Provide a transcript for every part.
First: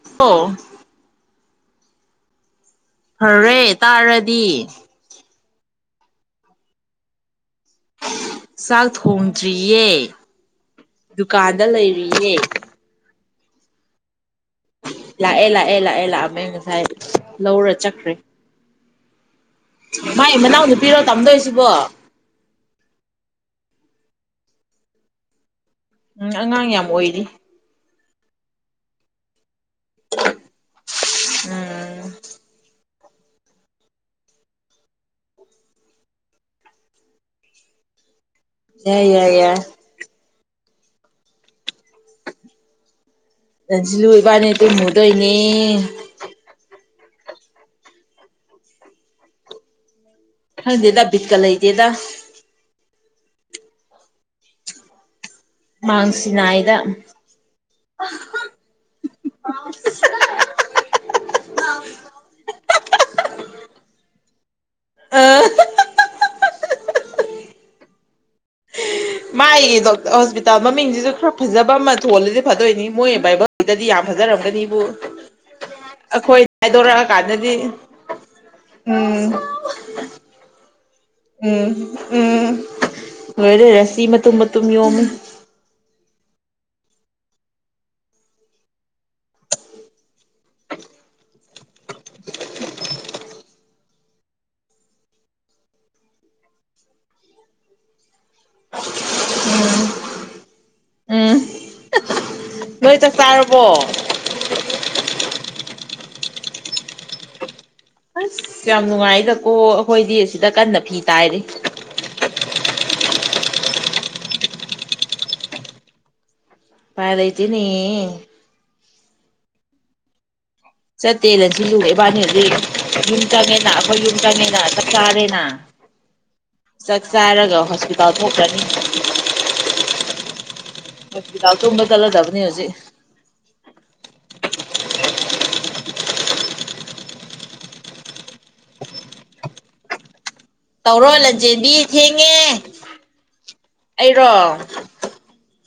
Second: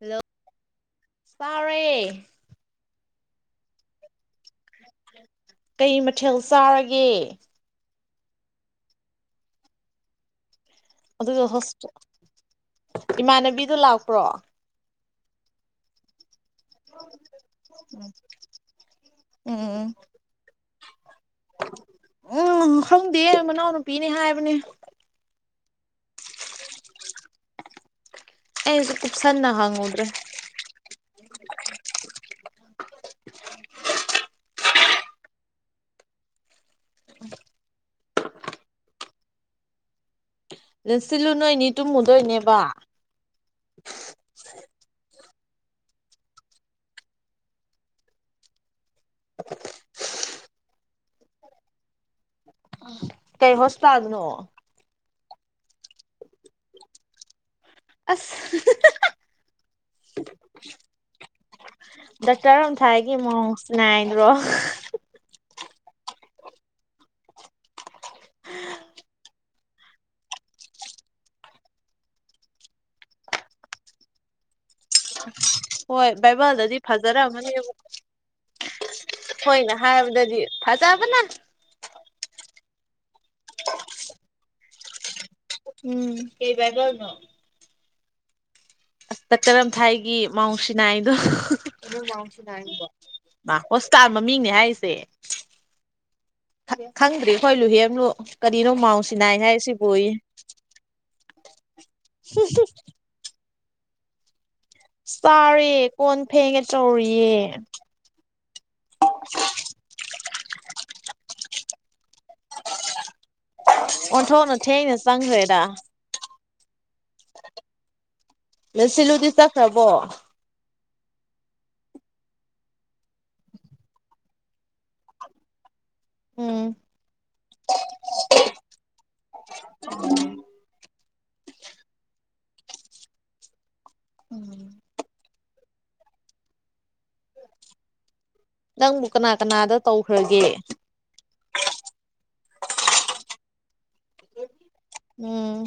Hello ꯑꯣ ꯆꯥꯔꯦ ꯐꯔꯦ ꯇꯥꯔꯗꯤ ꯀꯩ ꯃꯊꯦꯜ ꯆꯥꯔꯒꯦ ꯆꯥꯛ ꯊꯣꯡꯗ꯭ꯔꯤꯌꯦ ꯑꯗꯨꯒ ꯗꯨꯀꯥꯟꯗ ꯂꯩꯔꯤꯌꯦ ꯏꯃꯥꯟꯅꯕꯤꯗꯣ ꯂꯥꯛꯄ꯭ꯔꯣ ꯂꯥꯛ ꯑꯦꯂꯥꯛꯑꯂꯥꯛꯑꯦ ꯂꯛꯑꯝꯃꯦ꯫ ꯂꯥꯏꯔꯤꯛ ꯂꯧꯔ ꯆꯠꯈ꯭ꯔꯦ ꯎꯝ ꯃꯥꯏ ꯃꯅꯥꯎꯅꯨ ꯎꯝ ꯍꯪꯗ ꯃꯅꯥꯅ ꯄꯤꯅꯤ ꯍꯥꯏꯥꯏꯕꯅꯤ ꯎꯝ ꯑꯉꯥꯡ ꯌꯥꯝ ꯑꯣꯏꯔꯤ ꯑꯦ ꯎꯨꯞꯁꯥꯟꯅꯍꯉ ꯎꯝ ꯌꯥꯏ ꯌꯥꯏ ꯌꯥꯏ ꯁꯤꯜꯂꯨ ꯅꯣꯏꯅꯤ ꯇꯨꯝꯃꯨꯗꯣꯏꯅꯦꯕ ꯑꯗꯨꯁꯤ ꯂꯣꯏꯕꯅꯤ ꯇ ꯍꯨꯗꯣꯏꯅꯦ ꯈꯪꯗꯦꯗ ꯕꯤꯠꯀ ꯂꯩ ꯂꯩꯗꯦꯗ ꯀꯩ ꯍꯣꯁꯇꯥꯗꯅꯣ ꯃꯥꯥꯡꯁꯤꯤꯟꯏꯗ ꯑꯁ ꯗꯇꯔꯝ ꯊꯥꯏꯒꯤ ꯃꯑꯣꯡꯁ ꯅꯥꯏꯗ꯭ꯔꯣ ꯑ ꯃꯥꯥꯏꯌꯦ ꯗ ꯍꯣꯁꯄꯤꯇꯥꯜ ꯃꯃꯤꯡꯁꯤꯁꯨ ꯈꯔ ꯐꯖꯕ ꯑꯃ ꯊꯣꯜꯂꯗꯤ ꯐꯗꯣꯏꯅꯤ ꯃꯣꯏ ꯕꯥꯏꯕꯛꯇꯗꯤ ꯌꯥꯝ ꯐꯖꯔꯝꯒꯅꯤꯕꯨ ꯍꯣꯏ ꯑꯩꯈꯣꯏ ꯕꯥꯏꯕꯜꯗꯗꯤ ꯐꯖꯔꯝꯃꯅꯦ ꯍꯥꯏꯗꯣꯔꯛꯑꯀꯥꯟꯗꯗꯤ ꯎꯝ ꯍꯣꯏꯅ ꯍꯥꯏꯔꯕꯗꯗꯤ ꯐꯖꯕꯅ ꯎꯝ ꯎꯝ ꯑꯣꯏꯣꯏꯔꯔꯁꯤ ꯃꯇꯨꯝ ꯃꯇꯨꯝ ꯌꯣꯝꯃꯤ ꯎꯝ ꯀꯩ ꯒꯔꯅꯣ ꯑꯁ ꯀꯔꯝꯊꯥꯏꯒꯤ ꯃꯥꯎ ꯁꯤꯅꯥꯏꯗꯣ ꯍꯣꯁꯄꯤꯇꯥꯜ ꯃꯃꯤꯡꯅꯦ ꯍꯥꯏꯔꯤꯁꯦ ꯈꯪꯗ꯭ꯔꯤ ꯑꯩꯈꯣꯏ ꯂꯨꯍꯦꯟꯂꯨ ꯀꯔꯤꯅꯣ ꯃꯥꯎꯟ ꯁꯤꯅꯥꯏ ꯍꯥꯏꯁꯤꯕꯨ ꯍꯣꯏ ꯇ ꯆ ꯕ ꯆꯥꯔꯤ ꯀꯣꯟ ꯐꯦꯡꯉꯦ ꯆꯧꯔꯤꯌꯦ ꯌꯥꯝ ꯅꯨꯡꯉꯥꯏꯗꯀꯣ ꯑꯩꯈꯣꯏꯗꯤ ꯁꯤꯗ ꯀꯟꯅ ꯐꯤ ꯇꯥꯏꯔꯤ ꯑꯣꯟꯊꯣꯛꯅ ꯊꯦꯡꯅ ꯆꯪꯈ꯭ꯔꯦꯗ ꯄꯥꯏꯗꯩꯇꯦꯅꯤ ꯅ ꯁꯤꯜꯂꯨꯗꯤ ꯆꯠꯈ꯭ꯔꯕꯣ ꯆꯠꯇꯦꯅ ꯁꯤꯜꯂꯨꯔꯦ ꯏꯕꯥꯅꯤ ꯍꯧꯖꯤꯛ ꯌꯨꯝ ꯆꯪꯉꯦꯅ ꯑꯩꯈꯣꯏ ꯌꯨꯝ ꯆꯪꯉꯦꯅ ꯆꯞ ꯆꯥꯔꯦꯅ ꯎꯝ ꯆꯥꯛ ꯆꯥꯔꯒ ꯍꯣꯁꯄꯤꯇꯥꯜ ꯊꯣꯛꯈꯂ꯭ꯔꯅꯤ ꯍꯤꯗꯥꯎ ꯇꯨꯝꯕ ꯆꯠꯂꯗꯕꯅꯤ ꯍꯧꯖꯤꯛ ꯎꯝ ꯅꯪꯕꯨ ꯀꯅꯥ ꯀꯅꯥꯗ ꯇꯧꯈ꯭ꯔꯒꯦ ꯇꯧꯔꯣ ꯂꯟꯖꯦꯟꯕꯤ ꯊꯦꯡꯉꯦ ꯑꯩꯔꯣ ꯎꯝ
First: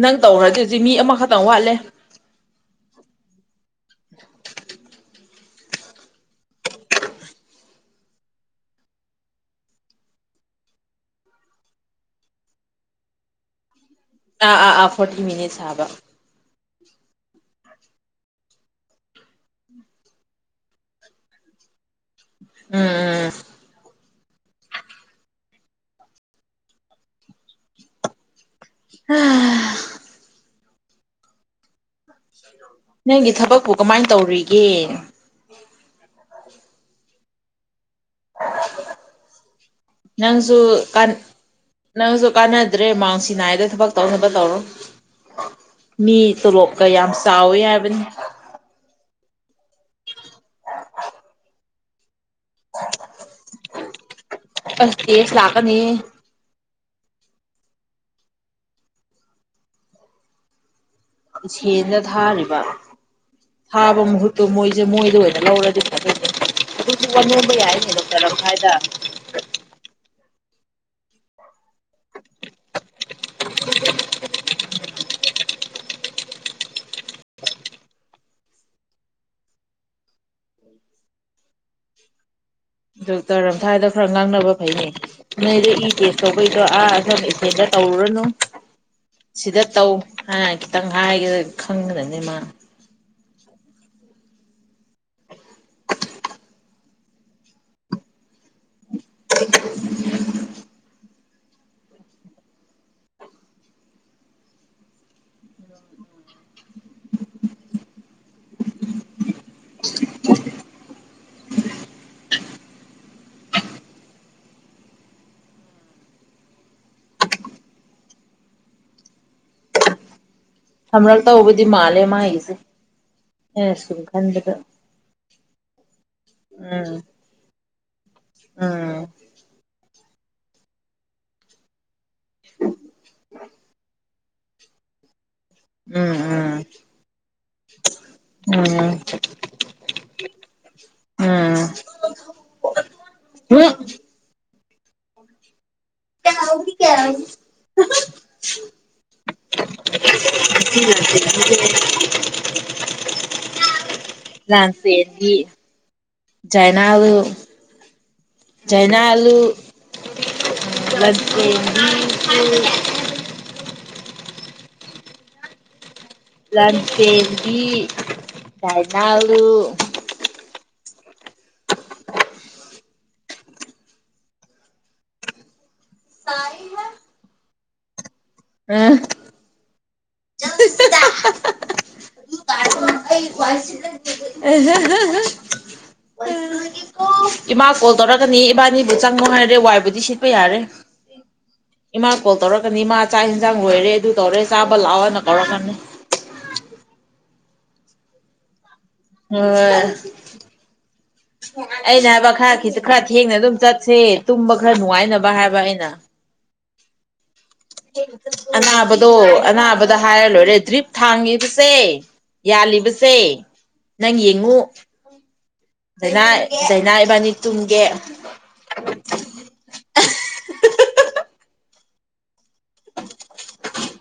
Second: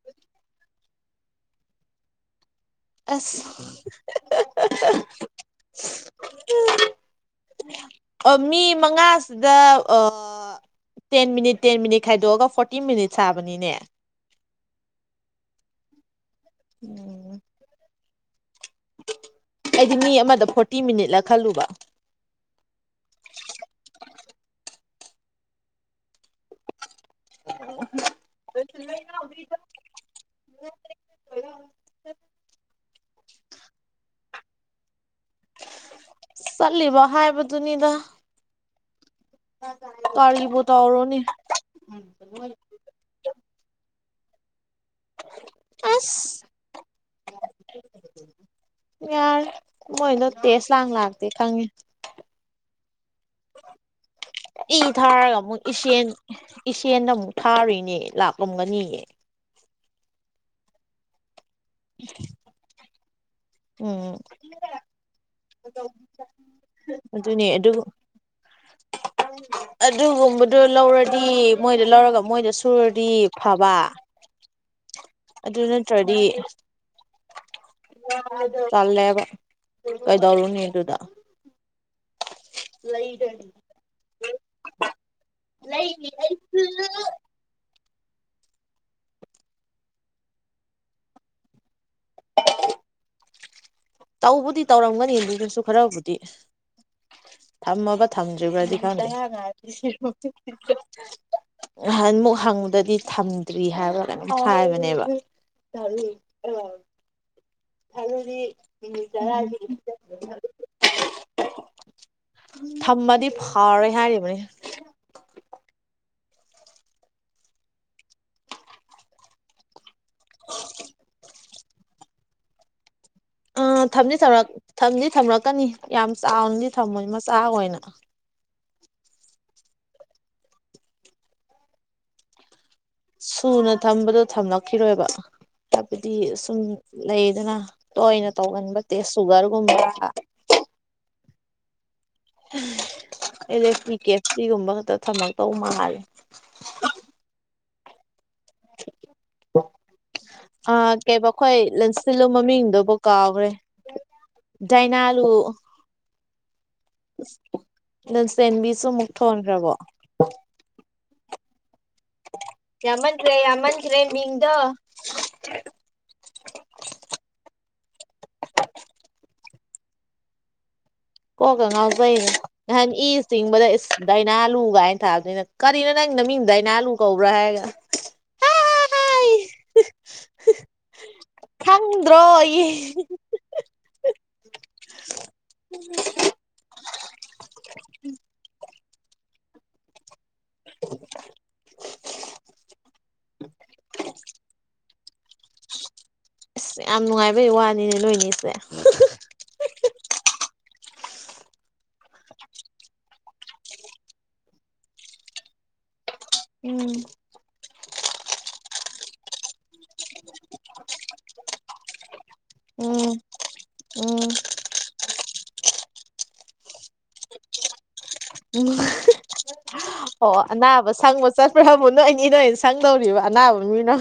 ꯅꯪ ꯇꯧꯈ꯭ꯔꯗꯤꯖꯤ ꯃꯤ ꯑꯃꯈꯛꯇꯪ ꯋꯥꯠꯂꯦ ꯑꯁ [inaudible] ꯃꯤ ꯃꯉꯥꯁꯤꯗ ꯇꯦꯟ ꯃꯤꯅꯤꯠ ꯇꯦꯟ ꯃꯤꯅꯤꯠ ꯈꯥꯏꯗꯣꯛꯑꯒ ꯐꯣꯔꯇꯤꯟ ꯃꯤꯅꯤꯠ ꯁꯥꯕꯅꯤꯅꯦ ꯑꯥ ꯑꯥ ꯑꯥ ꯐꯣꯔꯇꯤ ꯃꯤꯅꯤꯠꯁ ꯍꯥꯕ ꯎꯝ ꯑꯩꯗꯤ ꯃꯤ ꯑꯃꯗ ꯐꯣꯔꯇꯤ ꯃꯤꯅꯤꯠꯂ ꯈꯜꯂꯨꯕ ꯎꯝ ꯎꯝ [inaudible] ꯎꯝ [inaudible] [inaudible] ꯅꯪꯒꯤ ꯊꯕꯛꯄꯨ ꯀꯃꯥꯏꯅ ꯇꯧꯔꯤꯒꯦ ꯎꯝ ꯆꯠꯂꯤꯕ ꯍꯥꯏꯕꯗꯨꯅꯤꯗ ꯅꯪꯁꯨ ꯀꯔꯤꯕꯨ ꯇꯧꯔꯨꯅꯤ ꯅꯪꯁꯨ ꯀꯥꯟꯅꯗ꯭ꯔꯦ ꯃꯥꯡꯁꯤꯅꯥꯏꯗ ꯊꯕꯛ ꯇꯧꯅꯕ ꯇꯧꯔꯣ ꯃꯤ ꯑꯁ ꯇꯂꯣꯞꯀ ꯌꯥꯝ ꯆꯥꯎꯋꯤ ꯍꯥꯏꯕꯅꯤ ꯌꯥꯔꯦ ꯃꯣꯏꯗꯣ ꯇꯦꯁ ꯂꯥꯡ ꯂꯥꯛꯇꯦ ꯈꯪꯉꯦ ꯏ ꯑꯁ ꯇꯦꯁ ꯊꯥꯔꯒ ꯑꯃꯨꯛ ꯂꯥꯛꯀꯅꯤ ꯏꯆꯦꯟ ꯏꯆꯦꯟꯗ ꯑꯃꯨꯛ ꯊꯥꯔꯤꯅꯦ ꯂꯥꯛꯂꯝꯒꯅꯤꯌꯦ ꯏꯆꯦꯜꯗ ꯊꯥꯔꯤꯕ ꯊꯥꯕ ꯎꯝ ꯃꯍꯨꯠꯇꯣ ꯃꯣꯏꯁꯦ ꯃꯣꯏꯗ ꯑꯣꯏꯅ ꯂꯧꯔꯗꯤ ꯐꯥꯗꯧꯅꯦ ꯑꯗꯨꯅꯦ ꯋꯥ ꯅꯣꯝꯕ ꯌꯥꯏꯅꯦ ꯗꯣꯛꯇꯔ ꯑꯃ ꯍꯥꯏꯗ ꯑꯗꯨ ꯂꯧꯔꯗꯤ ꯃꯣꯏꯗ ꯂꯧꯔꯒ ꯃꯣꯏꯗ ꯁꯨꯔꯗꯤ ꯐꯕ ꯑꯗꯨ ꯅꯠꯇ꯭ꯔꯗꯤ ꯇꯜꯂꯦꯕ ꯀꯩꯗꯧꯔꯨꯅꯦ ꯑꯗꯨꯗ ꯗꯣꯛꯇꯔ ꯑꯝꯊꯥꯏꯗ ꯈꯔ ꯉꯥꯡꯅꯕ ꯐꯩꯅꯦ ꯅ ꯅꯣꯏꯗꯤ ꯏ ꯇꯦꯁ ꯇꯧꯕꯩꯗꯣ ꯑꯥ ꯑꯁꯝ ꯏꯆꯦꯗ ꯇꯧꯔꯨꯅꯨ ꯁꯤꯗ ꯇꯧ ꯍꯥꯏꯅ ꯈꯤꯇꯪ ꯍꯥꯏꯒ ꯈꯪꯈ꯭ꯔꯅꯤ ꯃꯥ ꯇꯧꯕꯗꯤ ꯇꯧꯔꯝꯒꯅꯤ ꯑꯗꯨꯗꯨꯁꯨ ꯈꯔꯕꯨꯗꯤ ꯊꯝꯃꯕ ꯊꯝ ꯖꯒꯗꯤ ꯈꯪꯗꯦ ꯅꯍꯥꯟ ꯃꯨꯛ ꯍꯪꯕꯗꯗꯤ ꯊꯝꯗ꯭ꯔꯤ ꯍꯥꯏꯕ ꯀꯩꯅꯣ ꯍꯥꯏꯕꯅꯦꯕ ꯊꯝꯃꯗꯤ ꯐꯥꯎꯔꯣꯏ ꯍꯥꯏꯔꯤꯕꯅꯤ ꯍꯪꯉꯛꯇꯧꯕꯗꯤ ꯃꯥꯜꯂꯦ ꯃꯥꯒꯤꯁꯦ ꯑꯩꯅ ꯑꯥ ꯁꯨꯝ ꯊꯝꯗꯤ ꯊꯝꯔꯛ ꯈꯟꯕꯗ ꯊꯝꯗꯤ ꯊꯝꯔꯛꯀꯅꯤ ꯌꯥꯝ ꯆꯥꯎꯅꯗꯤ ꯊꯝꯃꯣꯏ ꯃꯆꯥ ꯑꯣꯏꯅ ꯑꯥ ꯁꯨꯅ ꯊꯝꯕꯗ ꯊꯝꯂꯛꯈꯤꯔꯣꯏꯕ ꯍꯥꯏꯕꯗꯤ ꯁꯨꯝ ꯎꯝ ꯂꯩꯗꯅ ꯇꯣꯏꯅ ꯇꯧꯒꯟꯕ ꯎꯝ ꯇꯦꯁ ꯁꯨꯒꯔꯒꯨꯝꯕ ꯎꯝ L A um P K F C ꯒꯨꯝꯕ ꯊꯕꯛ ꯇꯧ ꯃꯥ ꯍꯥꯏ [unintelligible] ꯑ ꯀꯩꯕ ꯑꯈꯣꯏ ꯂꯟꯁꯤꯜꯂꯨ ꯃꯃꯤꯡꯗꯨꯕꯨ ꯀꯥꯎꯒꯔ꯭ꯦ ꯗꯥꯏꯅꯥꯂꯨ ꯂꯥꯟꯆꯦꯟꯕꯤ ꯖꯥꯏꯅꯥꯂꯨ ꯂꯟꯆꯦꯟꯕꯤꯁꯨ ꯑꯃꯨꯛ ꯖꯥꯏꯅꯥꯂꯨ ꯊꯣꯟꯈ꯭ꯔꯕꯣ [unintelligible] ꯌꯥꯃꯈꯔ꯭ꯦ ꯌꯥꯃꯟ ꯈꯔ꯭ꯦ ꯃꯤꯡꯗꯣ ꯌꯥꯥꯏꯗꯥ ꯂꯨ ꯀꯣ ꯀ ꯉꯥꯎ ꯖꯩꯅꯦ ꯅꯍꯥꯟ ꯏ ꯆꯤꯡꯕꯗ ꯗꯥꯏꯅꯥ ꯂꯨ ꯀꯥꯏꯅ ꯊꯥꯕꯅꯤꯅ ꯀꯔꯤꯅꯣ ꯅꯪ ꯅꯃꯤꯡꯗꯥꯏꯅꯂꯨ ꯀꯧꯕ꯭ꯔꯥ ꯍꯥꯏꯔꯒ [unintelligible] [unintelligible] ꯑꯦ [unintelligible] ꯏꯃꯥ ꯀꯣꯜ ꯇꯧꯔꯒꯅꯤ ꯏꯃꯥ ꯑꯩꯕꯨ ꯆꯪꯉꯣ ꯍꯥꯏꯔꯦ ꯋꯥꯏꯕꯨꯗꯤ ꯁꯤꯠ ꯄ ꯌꯥꯔꯦ ꯏꯃꯥ ꯀꯣꯜ ꯇꯧꯔꯛꯀꯅꯤ ꯏꯃꯥ ꯆꯥꯛ ꯏꯟꯖꯥꯡ ꯂꯣꯏꯔꯦ ꯑꯗꯨ ꯇꯧꯔꯦ ꯆꯥꯕ ꯂꯥꯛꯑꯣꯅ ꯀꯧꯔꯛꯀꯅꯤ ꯕꯩ ꯋꯥꯅꯤꯅꯦ ꯅꯣꯏꯅꯤꯁꯦ [unintelligible] ꯑꯩꯅ ꯍꯥꯏꯕ ꯈꯔ ꯈꯤꯇ ꯈꯔ ꯊꯦꯡꯅ ꯑꯗꯨꯝ ꯆꯠꯁꯦ ꯇꯨꯝꯕ ꯈꯔ ꯅꯨꯡꯉꯥꯏꯅꯕ ꯍꯥꯏꯕ ꯑꯩꯅ ꯎꯝ ꯑꯅꯥꯕꯗꯣ ꯑꯅꯥꯕꯗ ꯍꯥꯏꯔ ꯂꯣꯏꯔꯦ ꯗ꯭ꯔꯤꯞ ꯊꯥꯡꯉꯤꯕꯁꯦ ꯎꯝ ꯌꯥꯜꯂꯤꯕꯁꯦ ꯅꯪ ꯎꯝ ꯌꯦꯡꯉꯨ ꯗꯥꯏꯅꯥ ꯗꯥꯏꯅꯥ ꯏꯕꯥꯅꯤ ꯇꯨꯝꯒꯦ ꯎꯝ ꯑꯣ ꯑꯅꯥꯕ ꯁꯪꯕ ꯆꯠꯄꯔꯥ [unintelligible] ꯁꯪꯗꯧꯔꯤꯕ ꯑꯅꯥꯕ ꯃꯤꯅ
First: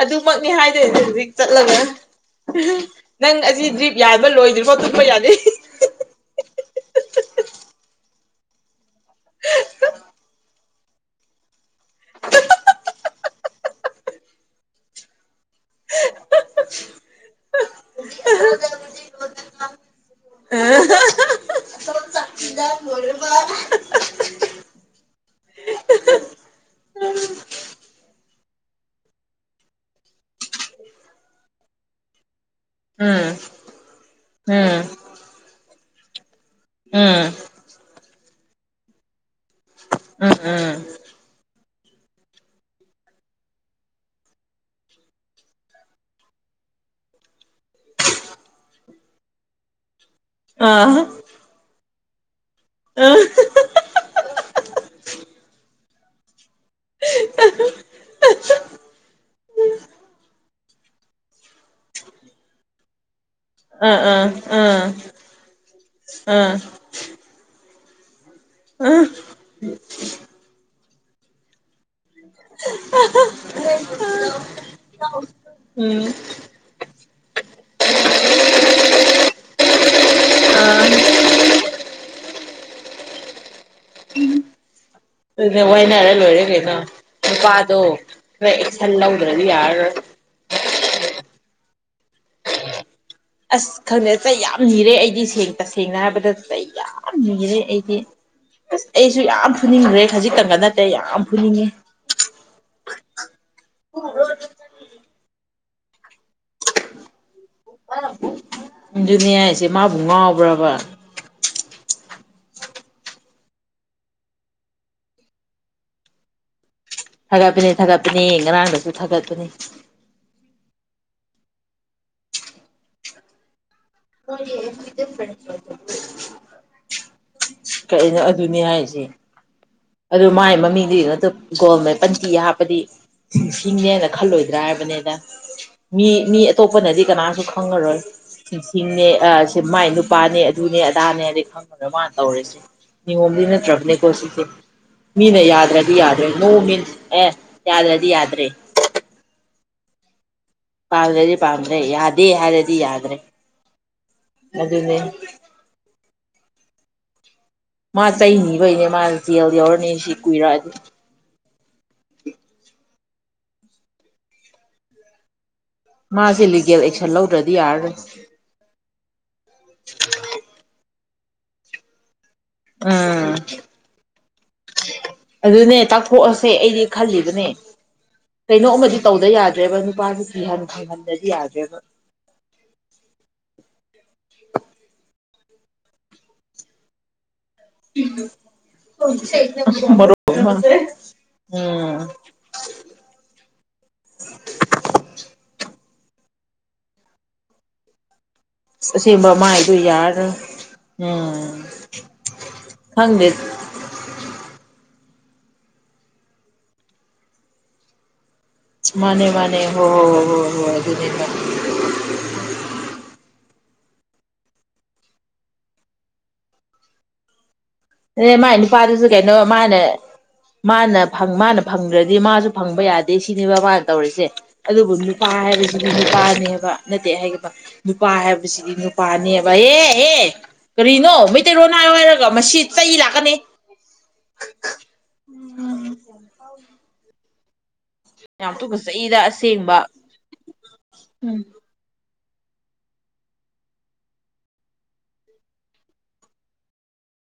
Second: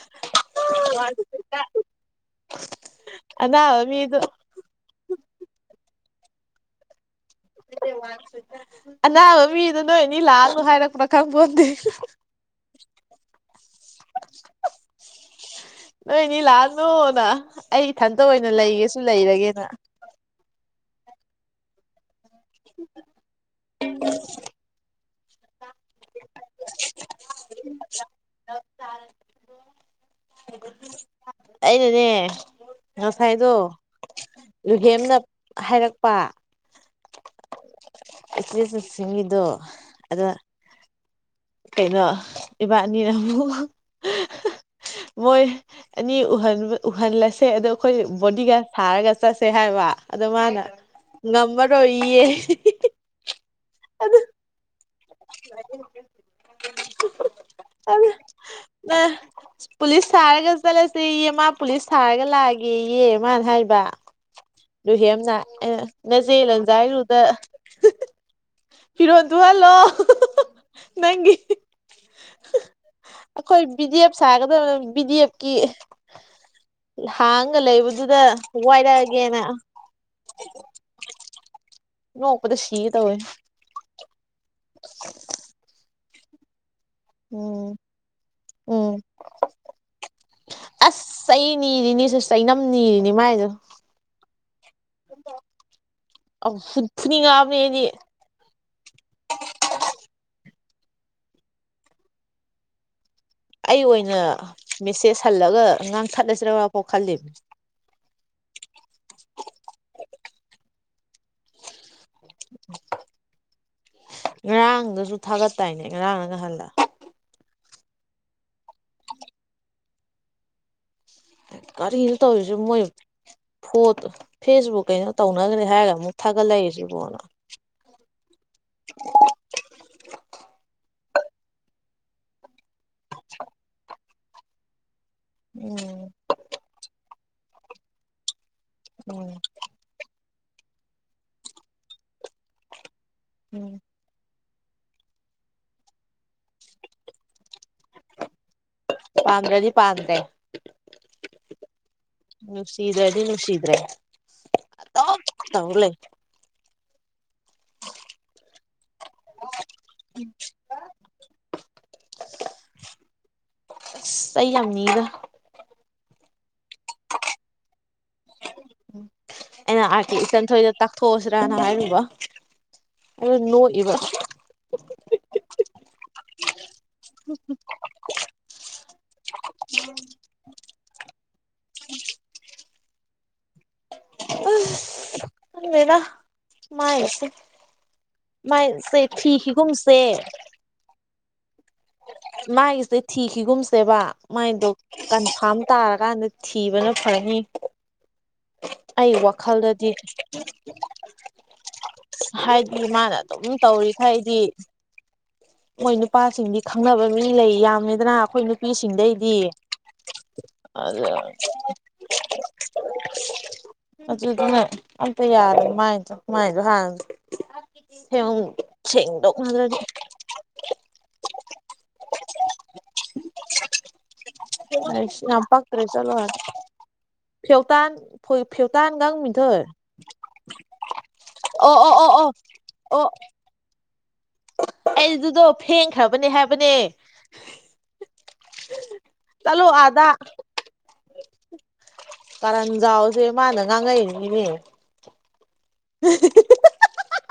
ꯑꯗꯨ ꯃꯛ ꯍꯥꯏꯗꯣꯏ ꯍꯧꯖꯤꯛ ꯆꯠꯂꯒ ꯅꯪ ꯑꯁꯤ ꯑꯅꯥꯕ ꯗ꯭ꯔꯤꯞ ꯌꯥꯟ ꯃꯤꯗꯣ ꯕ ꯂꯣꯏꯗ꯭ꯔꯤꯕꯣ ꯇꯨꯞꯄ ꯌꯥꯗꯦ [unintelligible] ꯑꯅꯥꯕ ꯃꯤꯗꯣ ꯅꯣꯏꯅꯤ ꯂꯥꯛ ꯍꯥꯏꯔꯛꯄ꯭ꯔꯥ ꯈꯪꯕꯣꯟꯗꯦ ꯍꯥ ꯍꯥ ꯍꯍꯥ ꯅꯣꯏꯅꯤ ꯂꯥꯛꯅꯨꯅ ꯑꯩ ꯏꯊꯟꯇ ꯑꯣꯏꯅ ꯂꯩꯒꯦꯁꯨ ꯂꯩꯔꯒꯦꯅ ꯑ [unintelligible] ꯎꯝ [unintelligible] ꯑꯩꯅꯦꯅꯦ ꯉꯁꯥꯏꯗꯣ ꯏ ꯎꯝ ꯍꯦꯦꯝꯅ ꯍꯥꯏꯔꯛꯄ ꯎꯝ ꯑꯁꯤꯆꯁꯨ ꯁꯤꯡꯉꯤꯗꯣ ꯑꯗ ꯎꯝ ꯎꯝ ꯀꯩꯅꯣ ꯏꯕꯥꯅꯤꯅ ꯑꯃꯨꯛ ꯃꯣꯏ ꯑꯅꯤ ꯎꯍꯜꯂꯁꯦ ꯑꯗꯣ ꯑꯩꯈꯣꯏ ꯕꯣꯗꯤ ꯒꯥꯔꯗ ꯁꯥꯔꯒ ꯆꯠꯁꯦ ꯍꯥꯏꯕ ꯑꯗꯣ ꯃꯥꯅ ꯑꯥ ꯑꯥ ꯉꯝꯃꯔꯣꯏ [inaudible] ꯑꯥ ꯑꯗꯨꯗ ꯅ ꯄꯨꯂꯤꯁ ꯊꯔꯒ ꯆꯠꯂꯁꯦ ꯌꯦ ꯃꯥ ꯄꯨꯂꯤꯁ ꯊꯔꯒ ꯂꯥꯛꯑꯒꯦꯌꯦ ꯃꯥꯅ ꯍꯥꯏꯕ ꯑꯥ ꯂꯨꯍꯦꯝꯅ ꯅꯆꯦ ꯑꯥ ꯂꯟꯖꯥꯏꯔꯨꯗ ꯑꯥ ꯐꯤꯔꯣꯟ ꯇꯍꯜꯂꯣ ꯅꯪꯒꯤ ꯑꯩꯈꯣꯏ ꯕꯤꯗꯤ ꯑꯦꯐ ꯁꯥꯒꯗꯕ ꯅ ꯕꯤꯗꯤ ꯑꯦꯐꯀꯤ ꯎꯝ ꯍꯥꯡꯒ ꯂꯩꯕꯗꯨꯗ ꯋꯥꯏꯔꯛꯑꯒꯦꯅ ꯑꯥ ꯅꯣꯡ ꯀꯗ ꯁꯤ ꯇꯧꯦ [inaudible] ꯑꯗꯨ ꯋꯥꯏꯅꯔ ꯂꯣꯏꯔꯦ ꯀꯩꯀ ꯎꯝ ꯅꯨꯄꯥꯗꯣ ꯈꯔꯣꯏ ꯑꯦꯛꯁꯟ ꯎꯝ ꯂꯧꯗ꯭ꯔꯗꯤ ꯌꯥꯣꯏ ꯁꯩꯅꯝꯅꯤ ꯑꯁ ꯈꯪꯗꯦ ꯆꯩ ꯌꯥꯝ ꯅꯤꯔꯦ ꯑꯩꯗꯤ ꯁꯦꯡ ꯇꯁꯦꯡꯅ ꯍꯥꯏꯔꯕꯗ ꯆꯩ ꯌꯥꯝ ꯅꯤꯔꯦ ꯑꯩꯗꯤ ꯑꯁ ꯑꯩꯁꯨ ꯌꯥꯝ ꯐꯨꯅꯤꯡꯈ꯭ꯔꯦ ꯈꯖꯤꯛꯇꯪꯒ ꯅꯠꯇꯦ ꯌꯥꯝ ꯐꯨꯅꯤꯡꯉꯤ ꯑꯩ ꯑꯣꯏꯅ ꯃꯦꯁꯦꯖ ꯍꯜꯂꯒ ꯑꯉꯥꯡ ꯁꯠꯂꯁꯤꯔꯒ ꯄꯣꯛ ꯈꯜꯂꯤꯕ ꯑꯗꯨꯅꯦ ꯍꯥꯏꯁꯦ ꯃꯥꯕꯨ ꯉꯥꯎꯕ꯭ꯔꯕ ꯉꯔꯥꯡꯗꯁꯨ ꯊꯥꯒꯠ ꯇꯏꯅꯦ ꯉꯔꯥꯡꯅ ꯉꯍꯜꯂ ꯊꯥꯒꯠꯄꯤꯅꯤ ꯊꯥꯒꯠꯄꯤꯅꯤ ꯉꯔꯥꯡꯗꯁꯨ ꯊꯥꯒꯠꯄꯅꯤ ꯀꯔꯤꯅ ꯇꯧꯔꯤꯁꯦ ꯃꯣꯏ ꯐꯣꯠꯇ ꯐꯦꯁꯕꯨꯛ ꯀꯩꯅꯣ ꯇꯧꯅꯈ꯭ꯔꯅꯤ ꯍꯥꯏꯔꯒ ꯑꯃꯨꯛ ꯊꯥꯒꯠꯂꯛꯏ ꯁꯤꯕꯣꯅ ꯀꯩꯅꯣ ꯑꯗꯨꯅꯦ ꯍꯥꯏꯁꯦ ꯑꯗꯨ ꯃꯥꯏ ꯃꯃꯤꯡꯗꯨ ꯅ ꯑꯗꯨ ꯒꯣꯜꯃꯦ ꯄꯟꯇꯤ ꯍꯥꯞꯄꯗꯤ ꯁꯤꯡꯅꯦꯦꯅ ꯈꯜꯂꯣꯏꯗ꯭ꯔꯥ ꯍꯥꯏꯕꯅꯤꯅ ꯎꯝ ꯃꯤ ꯃꯤ ꯑꯇꯣꯞꯄꯅꯗꯤ ꯀꯅꯥ ꯗꯨꯁꯪꯒꯔꯣꯏ ꯁꯤꯡꯅꯦ ꯎꯝ ꯁꯤ ꯃꯥꯏ ꯅꯨꯄꯥꯅꯦ ꯑꯗꯨꯅꯦ ꯑꯗꯥꯅꯦꯗꯤ ꯈꯪꯕꯗ ꯃꯥꯅ ꯇꯧꯔꯁꯤꯦ ꯑꯣꯝꯂꯤ ꯅ ꯎꯝ ꯇ꯭ꯔꯛꯅꯤ ꯀꯣꯁꯤꯁꯤ ꯃꯤꯅ ꯌꯥꯗ꯭ꯔꯗꯤ ꯌꯥꯗ꯭ꯔꯦ ꯅꯣꯡ ꯃꯤꯁ ꯑꯦ ꯌꯥꯗ꯭ꯔꯗꯤ ꯌꯥꯗ꯭ꯔꯦ ꯄꯥꯟꯗ꯭ꯔꯗꯤ ꯄꯥꯟꯗ꯭ꯔꯦ ꯄꯥꯝꯗ꯭ꯔꯗꯤ ꯄꯥꯝꯗ꯭ꯔꯦ ꯌꯥꯗꯦ ꯍꯥꯏꯔꯗꯤ ꯌꯥꯗ꯭ꯔꯦ ꯅꯨꯡꯁꯤꯗ꯭ꯔꯗꯤ ꯅꯨꯡꯁꯤꯗ꯭ꯔꯦ ꯑꯗꯨꯅꯦ ꯑꯗꯨꯝ ꯇꯧꯔ ꯂꯩ ꯃꯥ ꯆꯩ ꯅꯤꯕꯩꯅꯦ ꯃꯥ ꯖꯦꯜ ꯌꯧꯔꯅꯤ ꯁꯤ ꯀꯨꯏꯔꯛꯑꯗꯤ ꯑꯩ ꯌꯥꯝꯅꯤꯒ ꯃꯥꯁꯦ ꯂꯤꯒꯦꯜ ꯑꯦꯛꯁꯟ ꯂꯧꯗ꯭ꯔꯗꯤ ꯌꯥꯔꯔꯣꯏ ꯎꯝ ꯑꯦꯅ ꯑꯥꯀꯤ ꯏꯁꯟ ꯊꯗ ꯇ ꯊꯣꯁ꯭ꯔꯥꯅ ꯍꯥꯏꯔꯨꯕ ꯑꯥ ꯑꯗꯨ ꯅꯣꯛꯏꯕ ꯑꯗꯨꯅꯦ ꯇꯥꯛꯊꯣꯛꯑꯁꯦ ꯑꯩꯗꯤ ꯈꯜꯂꯤꯕꯅꯦ ꯀꯩꯅꯣꯃ ꯇꯧꯗ ꯌꯥꯗ꯭ꯔꯦꯕ ꯅꯨꯄꯥꯁꯨ ꯀꯤꯍꯟ ꯈꯪꯕꯜꯂꯤ ꯅꯗꯤ ꯑꯒꯦꯕ ꯎꯜꯃꯦꯗꯥ ꯃꯥꯥꯏꯁꯦ ꯃꯥꯏ ꯁꯦ ꯊꯤꯈꯤꯒꯨꯝꯁꯦ ꯃꯔꯣꯜ ꯑꯃ ꯎꯝ ꯃꯥꯒꯤꯁꯦ ꯊꯤꯈꯤꯒꯨꯝꯁꯦꯕ ꯃꯥꯏꯗꯣ ꯀꯟꯐꯥꯝ ꯇꯥꯔ ꯀꯥꯟꯗ ꯊꯤꯕꯅ ꯐꯪꯅꯤ ꯑꯩ ꯑꯁꯦꯡꯕ ꯃꯥꯏꯗꯣ ꯋꯥꯈꯜꯗꯗꯤ ꯌꯥꯔꯔꯣꯏ ꯎꯝ ꯍꯥꯏꯗꯤ ꯃꯥꯅ ꯈꯪꯗꯦ ꯑꯗꯨꯝ ꯇꯧꯔꯤꯈꯩꯗꯤ ꯃꯣꯏ ꯅꯨꯄꯥꯁꯤꯡꯗꯤ ꯈꯪꯅꯕ ꯃꯤ ꯂꯩ ꯌꯥꯝꯅꯤꯗꯅ ꯑꯩꯈꯣꯏ ꯃꯥꯅꯦ ꯅꯨꯄꯤꯁꯤꯡꯗꯩꯗꯤ ꯃꯥꯅꯦ ꯍꯣ ꯍꯣ ꯍ ꯍꯣ ꯍꯣ ꯑꯗꯨ ꯑꯗꯨꯅꯤ ꯑꯗꯨꯗꯨꯅꯦ ꯑꯝꯇ ꯌꯥꯔꯦ ꯃꯥꯏꯗꯣ ꯃꯥꯏꯗꯣ ꯍꯥꯡꯦ ꯑꯦ ꯃꯥꯏ ꯅꯨꯄꯥꯗꯨꯁꯨ ꯀꯩꯅꯣ ꯃꯥꯅ ꯃꯥꯅ ꯃꯥꯅ ꯐꯪꯗ꯭ꯔꯗꯤ ꯃꯥꯁꯨ ꯐꯪꯕ ꯌꯥꯗꯦ ꯁꯤꯅꯦꯕ ꯃꯥꯅ ꯇꯧꯔꯤꯁꯦ ꯑꯗꯨꯕꯨ ꯅꯨꯄꯥ ꯌꯥꯝ ꯄꯛꯇ꯭ꯔꯦ ꯍꯥꯏꯕꯁꯤꯗꯤ ꯆꯠꯂꯣꯍꯦ ꯅꯨꯄꯥꯅꯦꯕ ꯅꯠꯇꯦ ꯍꯥꯏꯒ ꯐꯦꯎꯇꯥꯟ ꯅꯨ ꯍꯥꯏꯕꯁꯤꯗꯤ ꯐꯦꯎꯇꯥꯟ ꯒꯥꯡ ꯅꯨꯄꯥꯅꯦꯕ ꯃꯤꯊꯣꯏ ꯑꯦ ꯑꯦ ꯀꯔꯤꯅꯣ ꯃꯩꯇꯩꯔꯣꯟ ꯑꯣ ꯑꯣ ꯍꯥꯏꯅꯥꯌꯣ ꯑꯣ ꯍꯥꯏꯔꯒ ꯃꯁꯤ ꯆꯩ ꯑꯣ ꯂꯥꯛꯀꯅꯤ [inaudible] ꯑꯩꯗꯨꯗꯣ ꯐꯦꯡꯈ꯭ꯔꯕꯅꯦ ꯍꯥꯏꯕꯅꯦ ꯌꯥꯝ ꯇꯨꯀꯆꯩꯗ ꯆꯠꯂꯣ ꯑꯁꯦꯡꯕ ꯑꯥꯗ ꯎꯝ ꯀꯔꯥꯟꯖꯎꯁꯦ ꯃꯥꯅ ꯉꯥꯡꯩ ꯏꯅꯦ [inaudible]